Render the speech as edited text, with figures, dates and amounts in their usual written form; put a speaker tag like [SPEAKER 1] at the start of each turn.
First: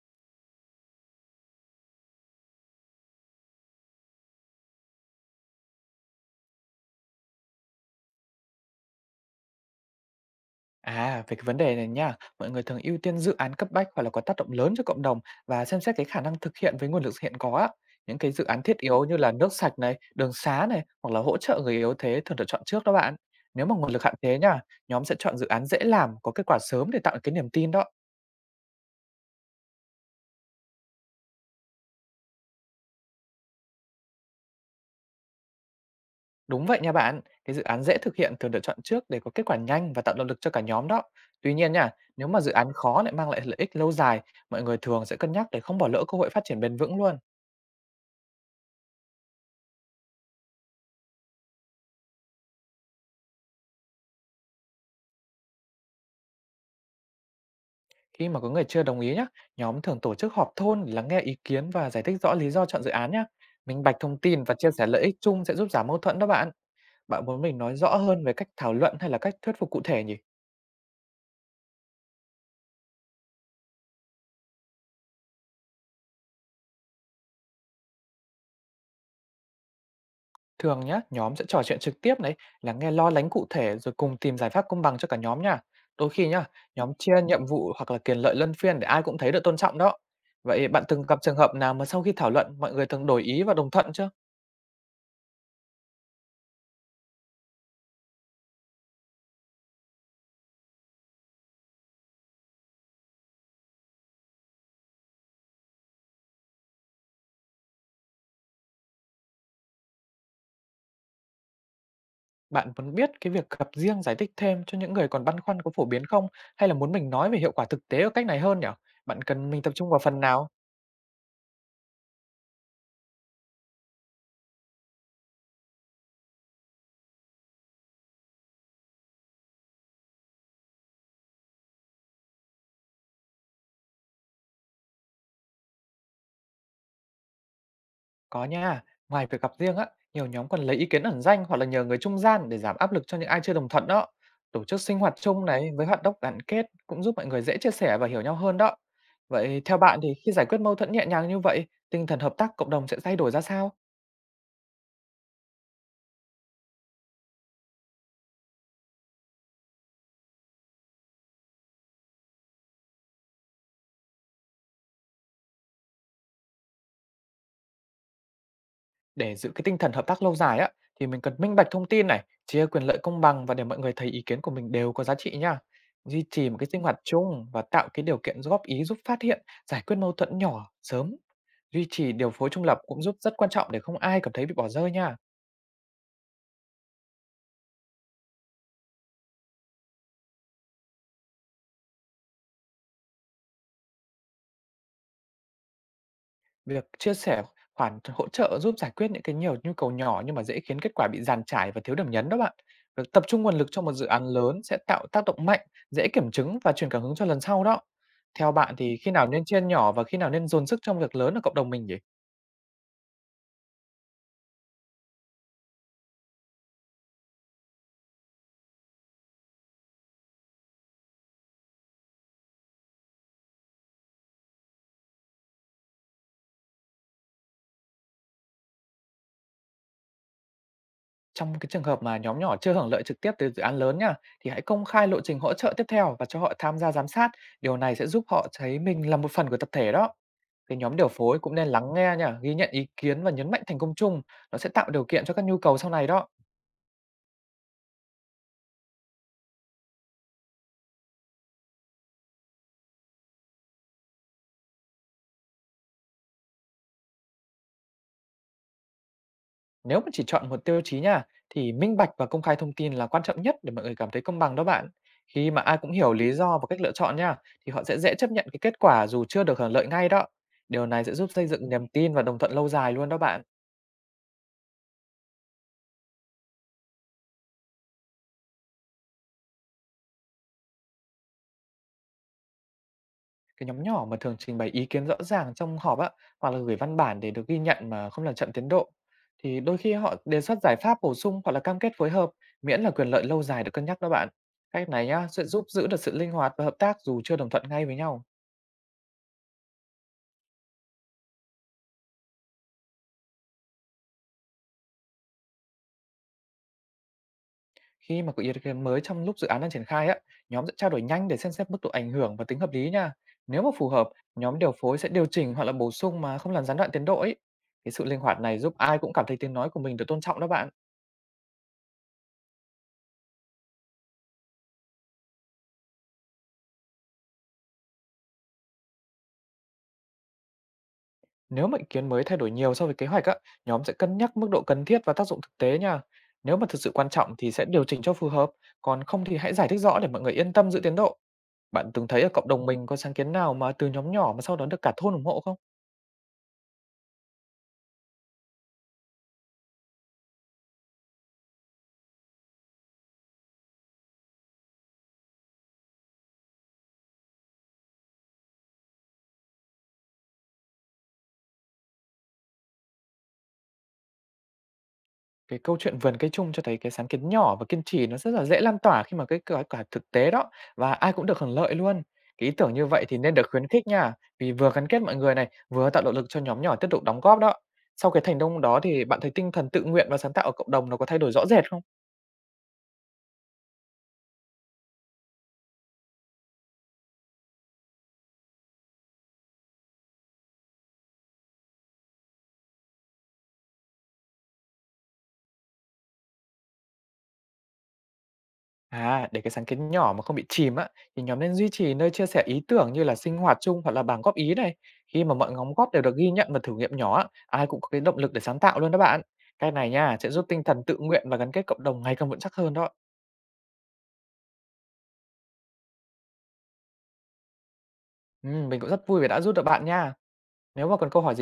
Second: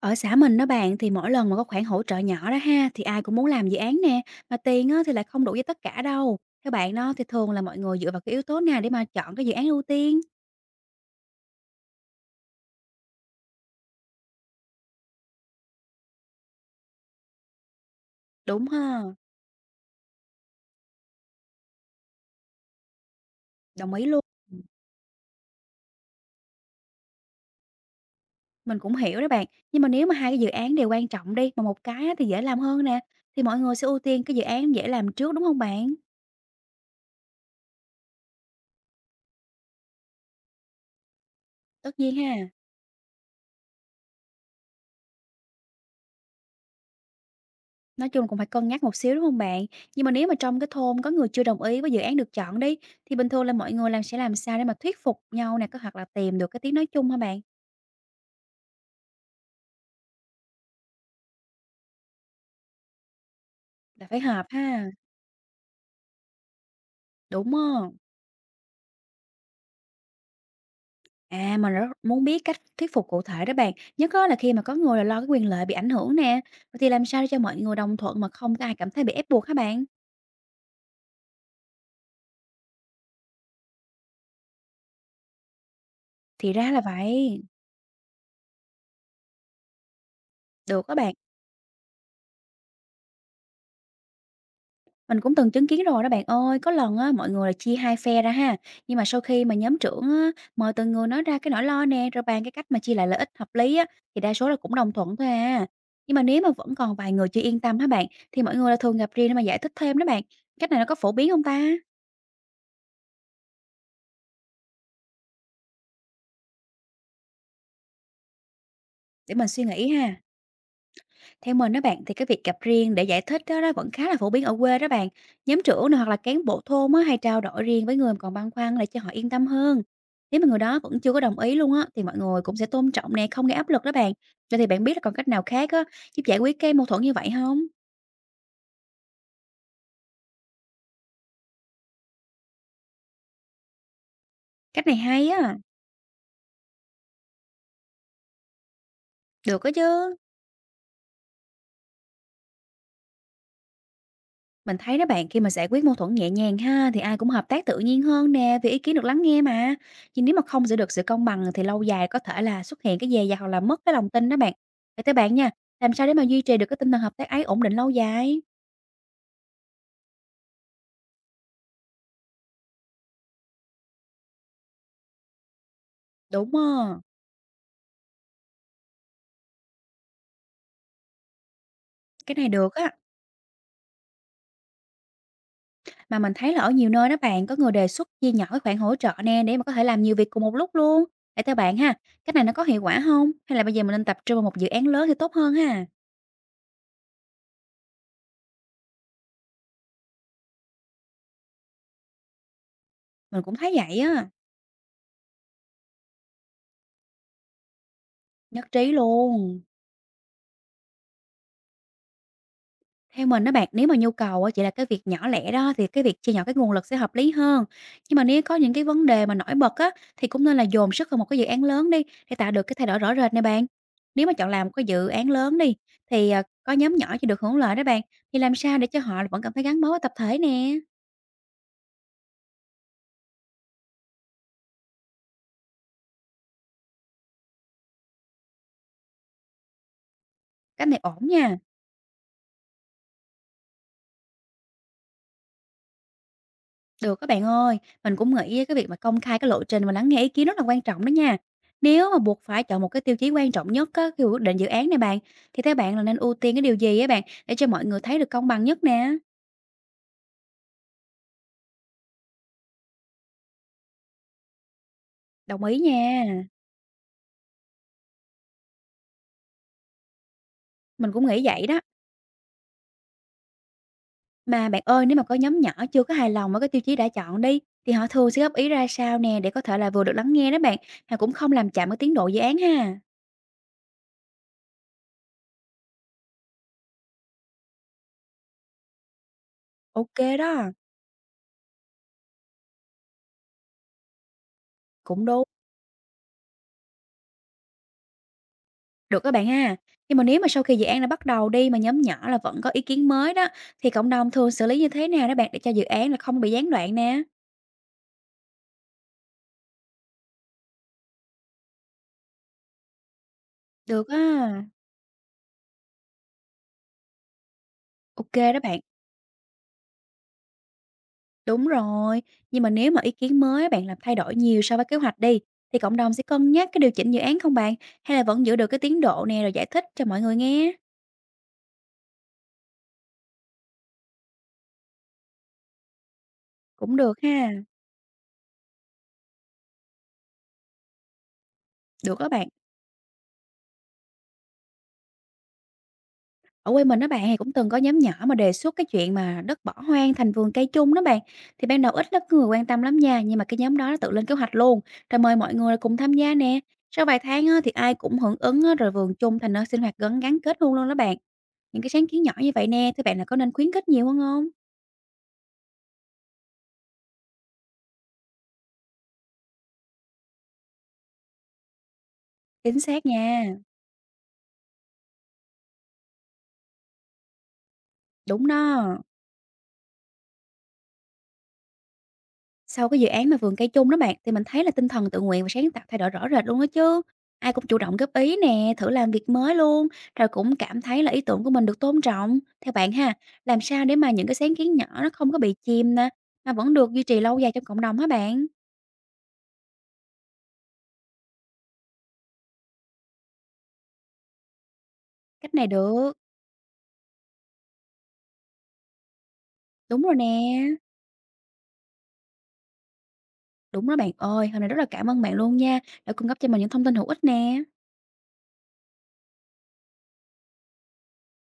[SPEAKER 1] Ở xã mình đó bạn thì mỗi lần mà có khoản hỗ trợ nhỏ đó ha thì ai cũng muốn làm dự án nè, mà tiền á thì lại không đủ với tất cả đâu. Theo bạn đó thì thường là mọi người dựa vào cái yếu tố nào để mà chọn cái dự án ưu tiên?
[SPEAKER 2] À, về cái vấn đề này nha, mọi người thường ưu tiên dự án cấp bách hoặc là có tác động lớn cho cộng đồng và xem xét cái khả năng thực hiện với nguồn lực hiện có á. Những cái dự án
[SPEAKER 1] Đúng
[SPEAKER 2] thiết
[SPEAKER 1] ha,
[SPEAKER 2] yếu như là nước sạch này, đường xá này hoặc là hỗ trợ người yếu thế thường được chọn trước đó bạn. Nếu mà nguồn
[SPEAKER 1] đồng
[SPEAKER 2] lực
[SPEAKER 1] ý
[SPEAKER 2] hạn
[SPEAKER 1] luôn.
[SPEAKER 2] chế nha, nhóm sẽ chọn dự án dễ làm, có kết quả sớm để tạo cái niềm tin đó.
[SPEAKER 1] Mình cũng hiểu đó bạn, nhưng mà nếu mà hai cái dự án đều quan trọng đi mà một cái á thì dễ làm hơn nè, thì mọi người sẽ ưu tiên cái dự án dễ làm trước đúng không bạn?
[SPEAKER 2] Đúng vậy nha bạn, cái dự án dễ thực hiện thường được chọn trước để có kết quả nhanh và tạo động lực cho cả nhóm đó. Tuy nhiên nha,
[SPEAKER 1] Tất nhiên
[SPEAKER 2] nếu mà
[SPEAKER 1] ha.
[SPEAKER 2] dự án khó lại mang lại lợi ích lâu dài, mọi người thường sẽ cân nhắc để không bỏ lỡ cơ hội phát triển bền vững luôn.
[SPEAKER 1] Nói chung cũng phải cân nhắc một xíu, đúng không bạn? Nhưng mà nếu mà trong cái thôn có người chưa đồng ý với dự án được chọn đi, thì bình thường là mọi người làm sẽ làm sao để mà thuyết phục nhau nè, có hoặc là tìm được cái tiếng nói chung hả bạn?
[SPEAKER 2] Khi mà có người chưa đồng ý nhé, nhóm thường tổ chức họp thôn để lắng nghe ý kiến và giải thích rõ lý do chọn dự án nhé. Minh bạch
[SPEAKER 1] Là
[SPEAKER 2] thông
[SPEAKER 1] phải
[SPEAKER 2] tin
[SPEAKER 1] họp
[SPEAKER 2] và chia
[SPEAKER 1] ha,
[SPEAKER 2] sẻ lợi ích chung sẽ giúp giảm mâu thuẫn đó bạn. Bạn muốn
[SPEAKER 1] đúng
[SPEAKER 2] mình nói rõ
[SPEAKER 1] không?
[SPEAKER 2] hơn về cách thảo luận hay là cách thuyết phục cụ thể nhỉ?
[SPEAKER 1] À, mình rất muốn biết cách thuyết phục cụ thể đó bạn, nhất á là khi mà có người là lo cái quyền lợi bị ảnh hưởng nè, vậy thì làm sao để cho mọi người đồng thuận mà không có ai cảm thấy bị ép buộc hả bạn?
[SPEAKER 2] Thường nhá, nhóm sẽ trò chuyện trực tiếp đấy, lắng nghe lo lắng cụ thể rồi cùng tìm giải pháp công bằng cho cả nhóm nha. Đôi khi nhá,
[SPEAKER 1] Thì ra là
[SPEAKER 2] nhóm chia
[SPEAKER 1] vậy,
[SPEAKER 2] nhiệm vụ hoặc là quyền lợi luân phiên để ai cũng thấy được tôn trọng đó. Vậy
[SPEAKER 1] được
[SPEAKER 2] bạn
[SPEAKER 1] các
[SPEAKER 2] từng
[SPEAKER 1] bạn.
[SPEAKER 2] gặp trường hợp nào mà sau khi thảo luận mọi người thường đổi ý và đồng thuận chưa?
[SPEAKER 1] Mình cũng từng chứng kiến rồi đó bạn ơi, có lần á, mọi người là chia hai phe ra ha, nhưng mà sau khi mà nhóm trưởng á, mời từng người nói ra cái nỗi lo nè, rồi bàn cái cách mà chia lại lợi ích hợp lý á, thì đa số là cũng đồng thuận thôi à. Nhưng mà nếu mà vẫn còn vài người chưa yên tâm hả bạn, thì mọi người là thường gặp riêng để mà giải thích thêm đó bạn. Cách này nó có phổ biến không ta?
[SPEAKER 2] Bạn muốn biết cái việc gặp riêng giải thích thêm cho những người còn băn khoăn có phổ biến không? Hay là muốn mình nói về hiệu quả thực tế ở cách này hơn nhỉ? Bạn
[SPEAKER 1] Để mình
[SPEAKER 2] cần mình
[SPEAKER 1] suy
[SPEAKER 2] tập
[SPEAKER 1] nghĩ
[SPEAKER 2] trung vào
[SPEAKER 1] ha.
[SPEAKER 2] phần nào?
[SPEAKER 1] Theo mình đó bạn thì cái việc gặp riêng để giải thích đó, vẫn khá là phổ biến ở quê đó bạn. Nhóm trưởng này hoặc là cán bộ thôn á, hay trao đổi riêng với người mà còn băn khoăn để cho họ yên tâm hơn. Nếu mà người đó vẫn chưa có đồng ý luôn á thì mọi người cũng sẽ tôn trọng nè, không gây áp lực đó bạn. Vậy thì bạn biết là còn cách nào khác á giúp giải quyết cái mâu thuẫn như vậy không?
[SPEAKER 2] Có nha. Ngoài việc gặp riêng á, nhiều nhóm còn lấy ý kiến ẩn danh hoặc là nhờ người trung gian để giảm áp lực cho những ai chưa đồng thuận đó. Tổ chức
[SPEAKER 1] Cách này
[SPEAKER 2] sinh hoạt
[SPEAKER 1] hay
[SPEAKER 2] chung
[SPEAKER 1] á,
[SPEAKER 2] này với hoạt động gắn kết cũng giúp mọi người dễ chia sẻ và hiểu nhau hơn đó.
[SPEAKER 1] được
[SPEAKER 2] Vậy
[SPEAKER 1] đó
[SPEAKER 2] theo bạn thì
[SPEAKER 1] chứ.
[SPEAKER 2] khi giải quyết mâu thuẫn nhẹ nhàng như vậy, tinh thần hợp tác cộng đồng sẽ thay đổi ra sao?
[SPEAKER 1] Mình thấy đó bạn, khi mà giải quyết mâu thuẫn nhẹ nhàng ha thì ai cũng hợp tác tự nhiên hơn nè, vì ý kiến được lắng nghe mà. Nhưng nếu mà không giữ được sự công bằng thì lâu dài có thể là xuất hiện cái dè dặt hoặc là mất cái lòng tin đó bạn. Vậy tới bạn nha, làm sao để mà duy trì được cái tinh thần hợp tác ấy ổn định lâu dài?
[SPEAKER 2] Để giữ cái tinh thần hợp tác lâu dài á, thì mình cần minh bạch thông tin này, chia quyền lợi công bằng và để mọi người thấy ý kiến của mình đều có giá trị nha. Duy trì
[SPEAKER 1] Đúng
[SPEAKER 2] một cái sinh hoạt
[SPEAKER 1] không?
[SPEAKER 2] chung và tạo cái điều kiện góp ý giúp phát hiện, giải quyết mâu thuẫn nhỏ sớm. Duy trì điều
[SPEAKER 1] Cái này
[SPEAKER 2] phối trung
[SPEAKER 1] được
[SPEAKER 2] lập
[SPEAKER 1] á.
[SPEAKER 2] cũng giúp rất quan trọng để không ai cảm thấy bị bỏ rơi nha.
[SPEAKER 1] Mà mình thấy là ở nhiều nơi đó bạn có người đề xuất chia nhỏ cái khoản hỗ trợ nè để mà có thể làm nhiều việc cùng một lúc luôn. Vậy theo bạn ha, cái này nó có hiệu quả không? Hay là bây giờ mình nên tập trung vào một dự án lớn thì tốt hơn ha?
[SPEAKER 2] Việc chia sẻ khoản hỗ trợ giúp giải quyết những cái nhiều nhu cầu nhỏ nhưng mà dễ khiến kết quả bị dàn trải và thiếu điểm nhấn đó bạn. Việc tập
[SPEAKER 1] Mình
[SPEAKER 2] trung
[SPEAKER 1] cũng
[SPEAKER 2] nguồn lực
[SPEAKER 1] thấy
[SPEAKER 2] cho một
[SPEAKER 1] vậy
[SPEAKER 2] dự án
[SPEAKER 1] á.
[SPEAKER 2] lớn sẽ tạo tác động mạnh, dễ kiểm chứng và truyền cảm hứng cho lần sau đó. Theo
[SPEAKER 1] Nhất
[SPEAKER 2] bạn
[SPEAKER 1] trí
[SPEAKER 2] thì khi nào nên
[SPEAKER 1] luôn.
[SPEAKER 2] chia nhỏ và khi nào nên dồn sức trong việc lớn ở cộng đồng mình nhỉ?
[SPEAKER 1] Theo mình á bạn, nếu mà nhu cầu á chỉ là cái việc nhỏ lẻ đó thì cái việc chia nhỏ cái nguồn lực sẽ hợp lý hơn. Nhưng mà nếu có những cái vấn đề mà nổi bật á thì cũng nên là dồn sức vào một cái dự án lớn đi để tạo được cái thay đổi rõ rệt nè bạn. Nếu mà chọn làm một cái dự án lớn đi thì à, có nhóm nhỏ chỉ được hưởng lợi đó bạn. Thì làm sao để cho họ vẫn cảm thấy gắn bó với tập thể nè.
[SPEAKER 2] Trong cái trường hợp mà nhóm nhỏ chưa hưởng lợi trực tiếp từ dự án lớn nha, thì hãy công khai lộ trình hỗ trợ tiếp theo và cho họ tham gia giám sát. Điều này sẽ giúp họ thấy mình là một phần của tập thể đó. Cái
[SPEAKER 1] Cái
[SPEAKER 2] nhóm
[SPEAKER 1] này
[SPEAKER 2] điều
[SPEAKER 1] ổn
[SPEAKER 2] phối cũng
[SPEAKER 1] nha.
[SPEAKER 2] nên lắng nghe nha, ghi nhận ý kiến và nhấn mạnh thành công chung, nó sẽ tạo điều kiện cho các nhu cầu sau này đó.
[SPEAKER 1] Được các bạn ơi, mình cũng nghĩ cái việc mà công khai cái lộ trình và lắng nghe ý kiến rất là quan trọng đó nha. Nếu mà buộc phải chọn một cái tiêu chí quan trọng nhất á, khi quyết định dự án này bạn, thì theo bạn là nên ưu tiên cái điều gì á bạn để cho mọi người thấy được công bằng nhất nè?
[SPEAKER 2] Nếu mà chỉ chọn một tiêu chí nha, thì minh bạch và công khai thông tin là quan trọng nhất để mọi người cảm thấy công bằng đó bạn. Khi mà
[SPEAKER 1] Đồng
[SPEAKER 2] ai
[SPEAKER 1] ý
[SPEAKER 2] cũng hiểu
[SPEAKER 1] nha,
[SPEAKER 2] lý do và cách lựa chọn nha, thì họ sẽ dễ chấp nhận cái kết quả dù chưa được hưởng lợi ngay đó. Điều này
[SPEAKER 1] mình
[SPEAKER 2] sẽ
[SPEAKER 1] cũng
[SPEAKER 2] giúp
[SPEAKER 1] nghĩ
[SPEAKER 2] xây
[SPEAKER 1] vậy
[SPEAKER 2] dựng
[SPEAKER 1] đó.
[SPEAKER 2] niềm tin và đồng thuận lâu dài luôn đó bạn.
[SPEAKER 1] Mà bạn ơi, nếu mà có nhóm nhỏ chưa có hài lòng với cái tiêu chí đã chọn đi, thì họ thường sẽ góp ý ra sao nè để có thể là vừa được lắng nghe đó bạn, mà cũng không làm chậm cái tiến độ dự án ha.
[SPEAKER 2] Cái nhóm nhỏ mà thường trình bày ý kiến rõ ràng trong họp á, hoặc là gửi văn bản để được ghi nhận mà không làm chậm tiến độ, thì đôi khi họ
[SPEAKER 1] Ok
[SPEAKER 2] đề xuất
[SPEAKER 1] đó,
[SPEAKER 2] giải pháp bổ sung hoặc là cam kết phối hợp, miễn là quyền lợi lâu dài được cân nhắc đó bạn. Cách này
[SPEAKER 1] cũng
[SPEAKER 2] nhá,
[SPEAKER 1] đúng.
[SPEAKER 2] sẽ giúp giữ được sự linh hoạt và hợp tác dù chưa đồng thuận ngay với nhau.
[SPEAKER 1] Được các bạn ha. Nhưng mà nếu mà sau khi dự án đã bắt đầu đi mà nhóm nhỏ là vẫn có ý kiến mới đó thì cộng đồng thường xử lý như thế nào đó bạn để cho dự án là không bị gián đoạn nè?
[SPEAKER 2] Khi mà có ý kiến mới trong lúc dự án đang triển khai á, nhóm sẽ trao đổi nhanh để xem xét mức độ ảnh hưởng và tính hợp lý nha. Nếu mà phù
[SPEAKER 1] Được
[SPEAKER 2] hợp,
[SPEAKER 1] á.
[SPEAKER 2] nhóm điều phối sẽ điều chỉnh hoặc là bổ sung mà không làm gián đoạn tiến độ ấy. Cái sự linh
[SPEAKER 1] Ok
[SPEAKER 2] hoạt này
[SPEAKER 1] đó
[SPEAKER 2] giúp
[SPEAKER 1] bạn.
[SPEAKER 2] ai cũng cảm thấy tiếng nói của mình được tôn trọng đó bạn.
[SPEAKER 1] Đúng rồi. Nhưng mà nếu mà ý kiến mới bạn làm thay đổi nhiều so với kế hoạch đi thì cộng đồng sẽ cân nhắc cái điều chỉnh dự án không bạn? Hay là vẫn giữ được cái tiến độ nè rồi giải thích cho mọi người nghe?
[SPEAKER 2] Nếu mà ý kiến mới thay đổi nhiều so với kế hoạch á, nhóm sẽ cân nhắc mức độ cần thiết và tác dụng thực tế nha. Nếu mà thực sự
[SPEAKER 1] Cũng
[SPEAKER 2] quan
[SPEAKER 1] được
[SPEAKER 2] trọng
[SPEAKER 1] ha.
[SPEAKER 2] thì sẽ điều chỉnh cho phù hợp, còn không thì hãy giải thích rõ để mọi người yên tâm giữ tiến độ. Bạn từng
[SPEAKER 1] Được
[SPEAKER 2] thấy
[SPEAKER 1] đó
[SPEAKER 2] ở cộng
[SPEAKER 1] bạn.
[SPEAKER 2] đồng mình có sáng kiến nào mà từ nhóm nhỏ mà sau đó được cả thôn ủng hộ không?
[SPEAKER 1] Ở quê mình đó bạn thì cũng từng có nhóm nhỏ mà đề xuất cái chuyện mà đất bỏ hoang thành vườn cây chung đó bạn. Thì ban đầu ít lắm người quan tâm lắm nha, nhưng mà cái nhóm đó nó tự lên kế hoạch luôn, rồi mời mọi người cùng tham gia nè. Sau vài tháng á, thì ai cũng hưởng ứng á, rồi vườn chung thành nơi sinh hoạt gắn gắn kết luôn luôn đó bạn. Những cái sáng kiến nhỏ như vậy nè, thì bạn là có nên khuyến khích nhiều hơn không?
[SPEAKER 2] Cái câu chuyện vườn cây chung cho thấy cái sáng kiến nhỏ và kiên trì nó rất là dễ lan tỏa khi mà cái kết quả thực tế đó và ai cũng được hưởng lợi luôn. Cái ý tưởng
[SPEAKER 1] Chính
[SPEAKER 2] như vậy
[SPEAKER 1] xác
[SPEAKER 2] thì nên được
[SPEAKER 1] nha,
[SPEAKER 2] khuyến khích nha, vì vừa gắn kết mọi người này, vừa tạo động lực cho nhóm nhỏ tiếp tục đóng góp đó. Sau cái thành
[SPEAKER 1] đúng
[SPEAKER 2] công đó
[SPEAKER 1] đó.
[SPEAKER 2] thì bạn thấy tinh thần tự nguyện và sáng tạo ở cộng đồng nó có thay đổi rõ rệt không?
[SPEAKER 1] Sau cái dự án mà vườn cây chung đó bạn, thì mình thấy là tinh thần tự nguyện và sáng tạo thay đổi rõ rệt luôn đó chứ. Ai cũng chủ động góp ý nè, thử làm việc mới luôn, rồi cũng cảm thấy là ý tưởng của mình được tôn trọng. Theo bạn ha, làm sao để mà những cái sáng kiến nhỏ nó không có bị chìm nè, mà vẫn được duy trì lâu dài trong cộng đồng hả bạn?
[SPEAKER 2] À, để cái sáng kiến nhỏ mà không bị chìm á, thì nhóm nên duy trì nơi chia sẻ ý tưởng như là sinh hoạt chung hoặc là bảng góp ý này. Khi mà mọi
[SPEAKER 1] Cách này
[SPEAKER 2] đóng góp đều
[SPEAKER 1] được.
[SPEAKER 2] được ghi nhận và thử nghiệm nhỏ á, ai cũng có cái động lực để sáng tạo luôn đó bạn. Cái này
[SPEAKER 1] Đúng rồi
[SPEAKER 2] nha, sẽ giúp
[SPEAKER 1] nè.
[SPEAKER 2] tinh thần tự nguyện và gắn kết cộng đồng ngày càng vững chắc hơn đó.
[SPEAKER 1] Đúng đó bạn ơi, hôm nay rất là cảm ơn bạn luôn nha, đã cung cấp cho mình những thông tin hữu ích nè.
[SPEAKER 2] Ừ, mình cũng rất vui vì đã giúp được bạn nha. Nếu mà còn câu hỏi